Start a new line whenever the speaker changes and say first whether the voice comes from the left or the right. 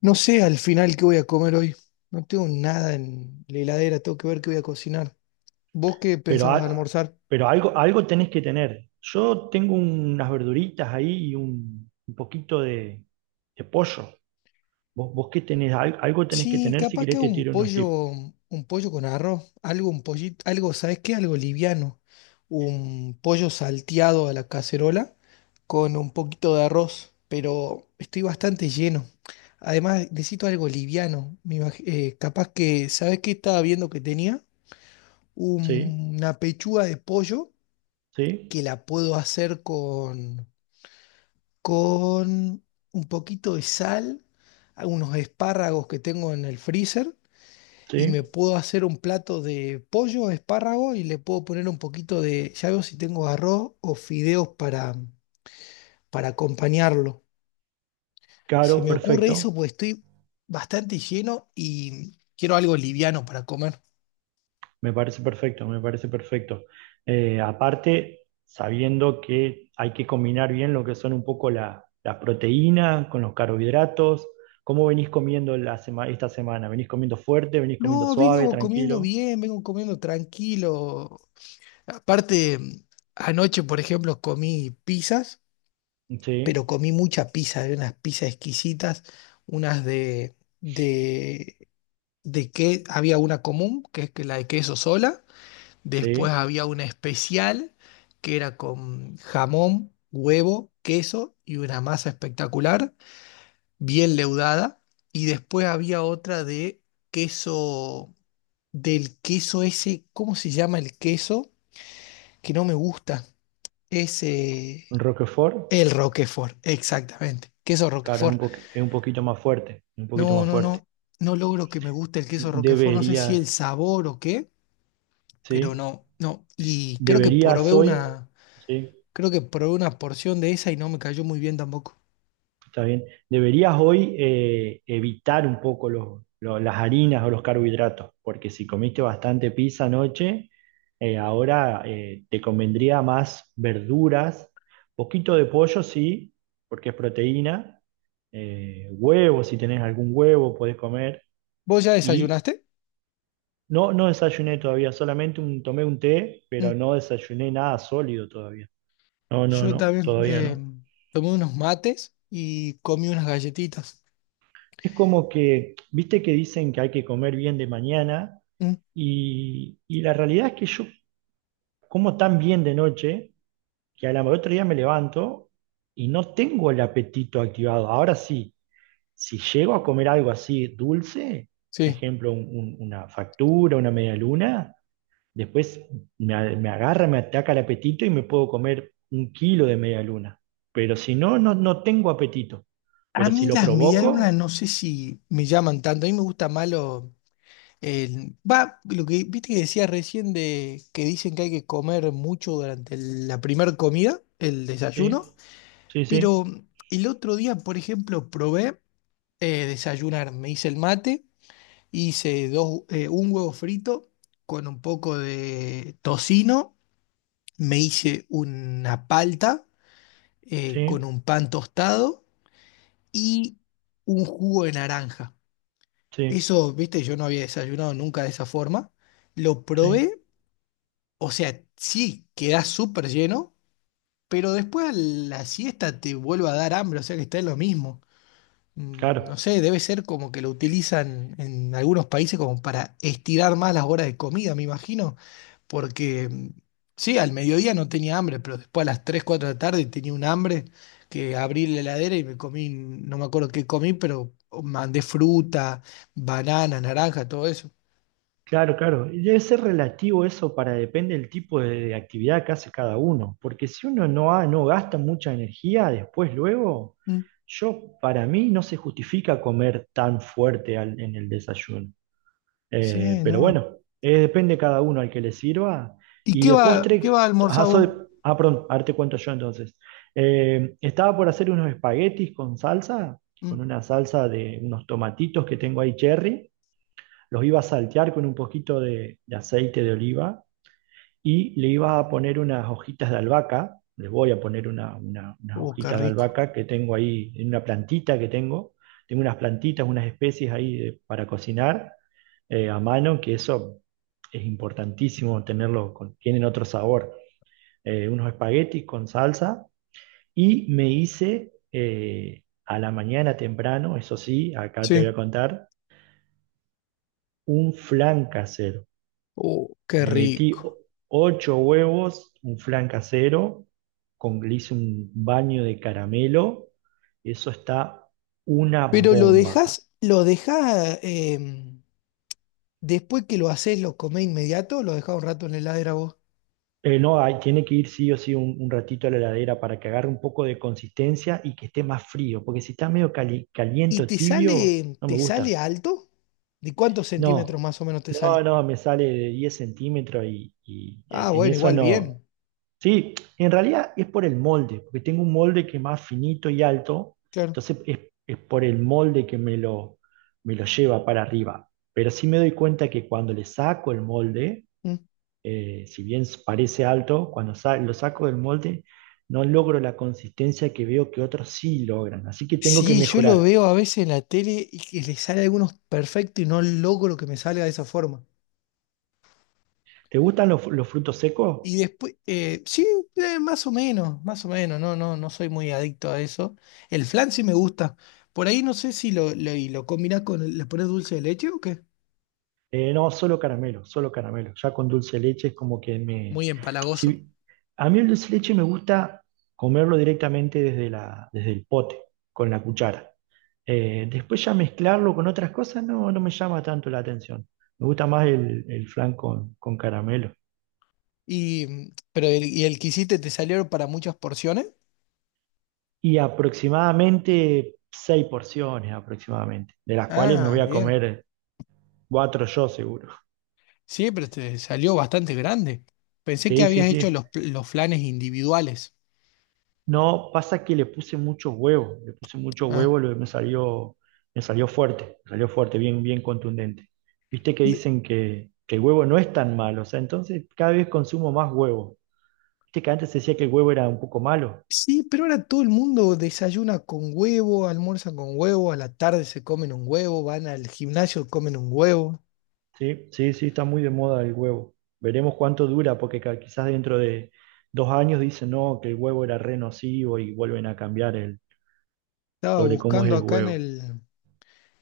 left: No sé al final qué voy a comer hoy. No tengo nada en la heladera, tengo que ver qué voy a cocinar. ¿Vos qué
right: Pero,
left: pensabas
right: a-
left: almorzar?
right: pero algo, algo tenés que tener. Yo tengo unas verduritas ahí y un poquito de pollo. Vos qué tenés, algo tenés que
left: Sí,
right: tener si
left: capaz que
right: querés
left: hago
right: te tiro unos tips.
left: un pollo con arroz, algo, un pollito, algo, ¿sabes qué? Algo liviano. Un pollo salteado a la cacerola con un poquito de arroz, pero estoy bastante lleno. Además, necesito algo liviano. Capaz que, ¿sabes qué estaba viendo que tenía?
right: Sí,
left: Una pechuga de pollo
right: sí,
left: que la puedo hacer con un poquito de sal, unos espárragos que tengo en el freezer, y me
right: sí.
left: puedo hacer un plato de pollo, espárrago, y le puedo poner un poquito de, ya veo si tengo arroz o fideos para acompañarlo. Se
right: Claro,
left: me ocurre
right: perfecto.
left: eso, pues estoy bastante lleno y quiero algo liviano para comer.
right: Me parece perfecto, me parece perfecto. Aparte, sabiendo que hay que combinar bien lo que son un poco las proteínas con los carbohidratos. ¿Cómo venís comiendo la esta semana? ¿Venís comiendo fuerte? ¿Venís comiendo
left: No,
right: suave,
left: vengo comiendo
right: tranquilo?
left: bien, vengo comiendo tranquilo. Aparte, anoche, por ejemplo, comí pizzas pero
right: Sí.
left: comí mucha pizza, había unas pizzas exquisitas, unas de, de que había una común, que es que la de queso sola, después
right: Sí,
left: había una especial, que era con jamón, huevo, queso y una masa espectacular, bien leudada, y después había otra de queso, del queso ese, ¿cómo se llama el queso? Que no me gusta, ese...
right: Roquefort,
left: El Roquefort, exactamente. Queso
right: claro, es
left: Roquefort.
right: es un poquito más fuerte, un poquito
left: No,
right: más
left: no,
right: fuerte.
left: no, no logro que me guste el queso Roquefort, no sé si
right: Deberías,
left: el sabor o qué, pero
right: sí,
left: no, no. Y
right: deberías hoy, sí,
left: creo que probé una porción de esa y no me cayó muy bien tampoco.
right: está bien, deberías hoy evitar un poco las harinas o los carbohidratos, porque si comiste bastante pizza anoche, ahora te convendría más verduras, poquito de pollo, sí, porque es proteína, huevo, si tenés algún huevo, podés comer
left: ¿Vos ya
right: y
left: desayunaste?
right: No, no desayuné todavía, solamente tomé un té,
left: Mm.
right: pero no desayuné nada sólido todavía. No, no,
left: Yo
right: no,
left: también
right: todavía no.
left: tomé unos mates y comí unas galletitas.
right: Es como que, viste que dicen que hay que comer bien de mañana
left: Mm.
right: y la realidad es que yo como tan bien de noche que a la otro día me levanto y no tengo el apetito activado. Ahora sí, si llego a comer algo así dulce,
left: Sí.
right: ejemplo, una factura, una media luna. Después me agarra, me ataca el apetito y me puedo comer un kilo de media luna. Pero si no, no tengo apetito.
left: A
right: Pero si
left: mí
right: lo
left: las medialunas
right: provoco,
left: no sé si me llaman tanto, a mí me gusta más lo- El, va, lo que viste que decías recién de que dicen que hay que comer mucho durante el- la primera comida, el desayuno,
right: sí, sí, sí,
left: pero el otro día, por ejemplo, probé desayunar, me hice el mate, hice dos, un huevo frito con un poco de tocino, me hice una palta con
right: sí,
left: un pan tostado y un jugo de naranja.
right: sí,
left: Eso, viste, yo no había desayunado nunca de esa forma. Lo
right: sí.
left: probé. O sea, sí, quedás súper lleno, pero después a la siesta te vuelve a dar hambre, o sea que está en lo mismo. Mm, no
right: Claro,
left: sé, debe ser como que lo utilizan en algunos países como para estirar más las horas de comida, me imagino, porque sí, al mediodía no tenía hambre, pero después a las 3, 4 de la tarde tenía un hambre que abrí la heladera y me comí, no me acuerdo qué comí, pero mandé fruta, banana, naranja, todo eso.
right: claro. Y debe ser relativo eso para depende del tipo de actividad que hace cada uno. Porque si uno no, no gasta mucha energía, después, luego,
left: Mm.
right: yo, para mí, no se justifica comer tan fuerte en el desayuno. Eh,
left: Sí,
right: pero
left: no.
right: bueno, eh, depende de cada uno al que le sirva.
left: ¿Y
right: Y de
left: qué
right: postre,
left: va a almorzar
right: ah, soy,
left: vos?
right: perdón, ahora te cuento yo entonces. Estaba por hacer unos espaguetis con salsa, con
left: Mm.
right: una salsa de unos tomatitos que tengo ahí cherry. Los iba a saltear con un poquito de aceite de oliva y le iba a poner unas hojitas de albahaca. Les voy a poner unas
left: Qué
right: hojitas de
left: rico.
right: albahaca que tengo ahí en una plantita que tengo. Tengo unas plantitas, unas especies ahí para cocinar a mano, que eso es importantísimo tenerlo, tienen otro sabor. Unos espaguetis con salsa y me hice a la mañana temprano, eso sí, acá te voy
left: Sí.
right: a contar, un flan casero.
left: Qué
right: Le metí o-
left: rico.
right: 8 huevos, un flan casero, con, le hice un baño de caramelo, eso está una
left: Pero
right: bomba.
left: lo dejás, después que lo haces, lo comés inmediato, lo dejás un rato en la heladera vos.
right: No, hay- Tiene que ir sí o sí un ratito a la heladera para que agarre un poco de consistencia y que esté más frío, porque si está medio
left: ¿Y
right: caliente o tibio, no me
left: te sale
right: gusta.
left: alto? ¿De cuántos centímetros
right: No,
left: más o menos te
right: no,
left: sale?
right: no, me sale de 10 centímetros
left: Ah,
right: en
left: bueno,
right: eso
left: igual
right: no.
left: bien.
right: Sí, en realidad es por el molde, porque tengo un molde que es más finito y alto,
left: Claro.
right: entonces es por el molde que me me lo lleva para arriba. Pero sí me doy cuenta que cuando le saco el molde,
left: Mm.
right: si bien parece alto, cuando lo saco del molde, no logro la consistencia que veo que otros sí logran. Así que tengo que
left: Sí, yo lo
right: mejorar.
left: veo a veces en la tele y que le sale a algunos perfecto y no logro que me salga de esa forma.
right: ¿Te gustan los frutos secos?
left: Y después, sí, más o menos, no, no, no soy muy adicto a eso. El flan sí me gusta. Por ahí no sé si y lo combinás con, el- le pones dulce de leche o qué.
right: No, solo caramelo, solo caramelo. Ya con dulce de leche es como que me...
left: Muy empalagoso.
right: si- a mí el dulce de leche me gusta comerlo directamente desde desde el pote, con la cuchara. Después ya mezclarlo con otras cosas no, no me llama tanto la atención. Me gusta más el flan con caramelo.
left: Y, mm, pero el, y el que hiciste te salió para muchas porciones.
right: Y aproximadamente 6 porciones, aproximadamente, de las cuales me
left: Ah,
right: voy a
left: bien.
right: comer cuatro yo seguro.
left: Sí, pero te salió bastante grande. Pensé que
right: Sí, sí,
left: habías
right: sí.
left: hecho los, pl- los flanes individuales.
right: No, pasa que le puse mucho huevo, le puse mucho
left: Ah.
right: huevo, me salió fuerte, bien, bien contundente. Viste que dicen que el huevo no es tan malo, o sea, entonces cada vez consumo más huevo. Viste que antes se decía que el huevo era un poco malo.
left: Sí, pero ahora todo el mundo desayuna con huevo, almuerza con huevo, a la tarde se comen un huevo, van al gimnasio, comen un huevo.
right: Sí, está muy de moda el huevo. Veremos cuánto dura, porque quizás dentro de 2 años dicen no, que el huevo era re nocivo y vuelven a cambiar
left: Estaba
right: sobre cómo es
left: buscando
right: el
left: acá en
right: huevo.
left: el,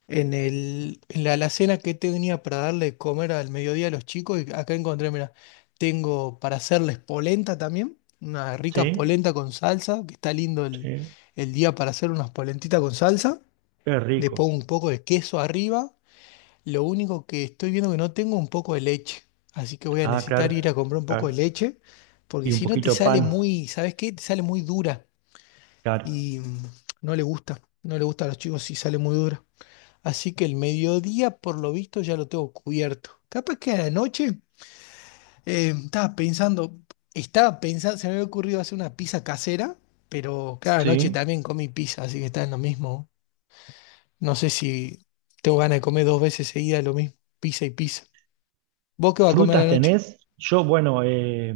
left: en el, en la alacena que tenía para darle de comer al mediodía a los chicos y acá encontré, mira, tengo para hacerles polenta también, una rica
right: Sí,
left: polenta con salsa, que está lindo
right: sí,
left: el día para hacer unas polentitas con salsa.
right: qué
left: Le
right: rico.
left: pongo un poco de queso arriba. Lo único que estoy viendo que no tengo un poco de leche, así que voy a
right: Ah, claro,
left: necesitar ir a comprar un poco de
right: claro.
left: leche, porque
right: Y un
left: si no te
right: poquito de
left: sale
right: pan,
left: muy, ¿sabes qué? Te sale muy dura
right: claro.
left: y mm, no le gusta a los chicos si sale muy dura. Así que el mediodía, por lo visto, ya lo tengo cubierto. Capaz que a la noche eh, estaba pensando, estaba pensando, se me había ocurrido hacer una pizza casera, pero cada noche
right: Sí,
left: también comí pizza, así que está en lo mismo. No sé si tengo ganas de comer dos veces seguidas lo mismo, pizza y pizza. ¿Vos qué vas a comer
right: ¿frutas
left: anoche?
right: tenés? Yo, bueno,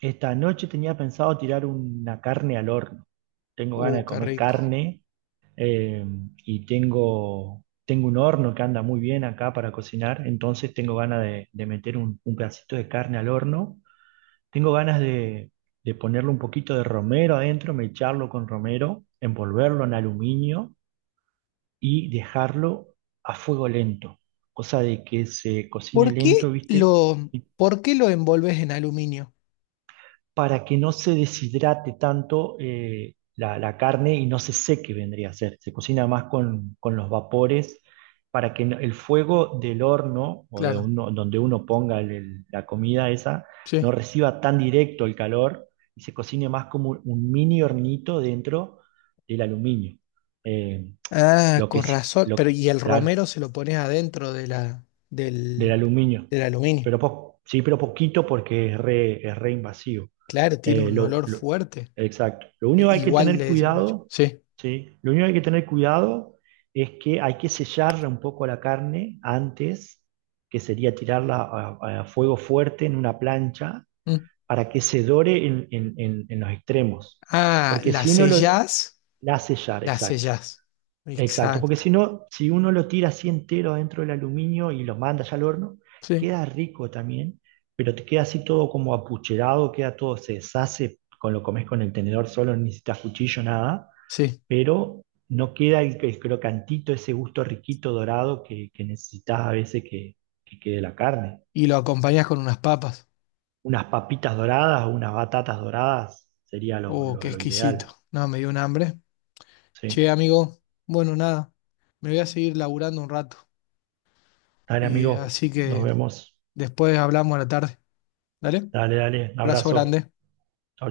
right: esta noche tenía pensado tirar una carne al horno. Tengo ganas de
left: Qué
right: comer
left: rico.
right: carne eh, tengo un horno que anda muy bien acá para cocinar, entonces tengo ganas de meter un pedacito de carne al horno. Tengo ganas de ponerle un poquito de romero adentro, mecharlo con romero, envolverlo en aluminio y dejarlo a fuego lento, cosa de que se cocine
left: ¿Por
right: lento,
left: qué
right: ¿viste?
left: lo, por qué lo envolves en aluminio?
right: Para que no se deshidrate tanto la carne y no se seque, vendría a ser. Se cocina más con los vapores para que el fuego del horno o de
left: Claro,
right: uno, donde uno ponga la comida esa no
left: sí.
right: reciba tan directo el calor y se cocine más como un mini hornito dentro del aluminio. Eh,
left: Ah,
right: lo, que
left: con
right: sí,
left: razón.
right: lo,
left: Pero y el
right: claro,
left: romero se lo pones adentro de la,
right: del
left: del,
right: aluminio.
left: del aluminio.
right: Sí, pero poquito porque es re invasivo.
left: Claro, tiene
right: Eh,
left: un
right: lo,
left: olor
right: lo-
left: fuerte.
right: exacto. Lo
left: E-
right: único que hay que
left: Igual
right: tener
left: de eso. Uy,
right: cuidado,
left: sí.
right: ¿sí? Lo único que hay que tener cuidado es que hay que sellarla un poco la carne antes, que sería tirarla a fuego fuerte en una plancha
left: Mm.
right: para que se dore en los extremos.
left: Ah,
right: Porque si uno lo... La sellar,
left: la
right: exacto.
left: sellás.
right: Exacto, porque
left: Exacto.
right: si no, si uno lo tira así entero dentro del aluminio y lo manda ya al horno,
left: Sí.
right: queda rico también, pero te queda así todo como apucherado, queda todo, se deshace, con lo comes con el tenedor solo, no necesitas cuchillo, nada,
left: Sí.
right: pero no queda el crocantito, ese gusto riquito dorado que necesitas a veces que quede la carne.
left: Y lo acompañás con unas papas.
right: Unas papitas doradas o unas batatas doradas sería
left: Oh, qué
right: lo
left: exquisito.
right: ideal.
left: No, me dio un hambre.
right: Sí.
left: Che, amigo, bueno, nada, me voy a seguir laburando un rato
right: Dale,
left: y
right: amigo,
left: así
right: nos
left: que
right: vemos.
left: después hablamos a la tarde. ¿Dale?
right: Dale, dale, un
left: Abrazo
right: abrazo. Chau,
left: grande.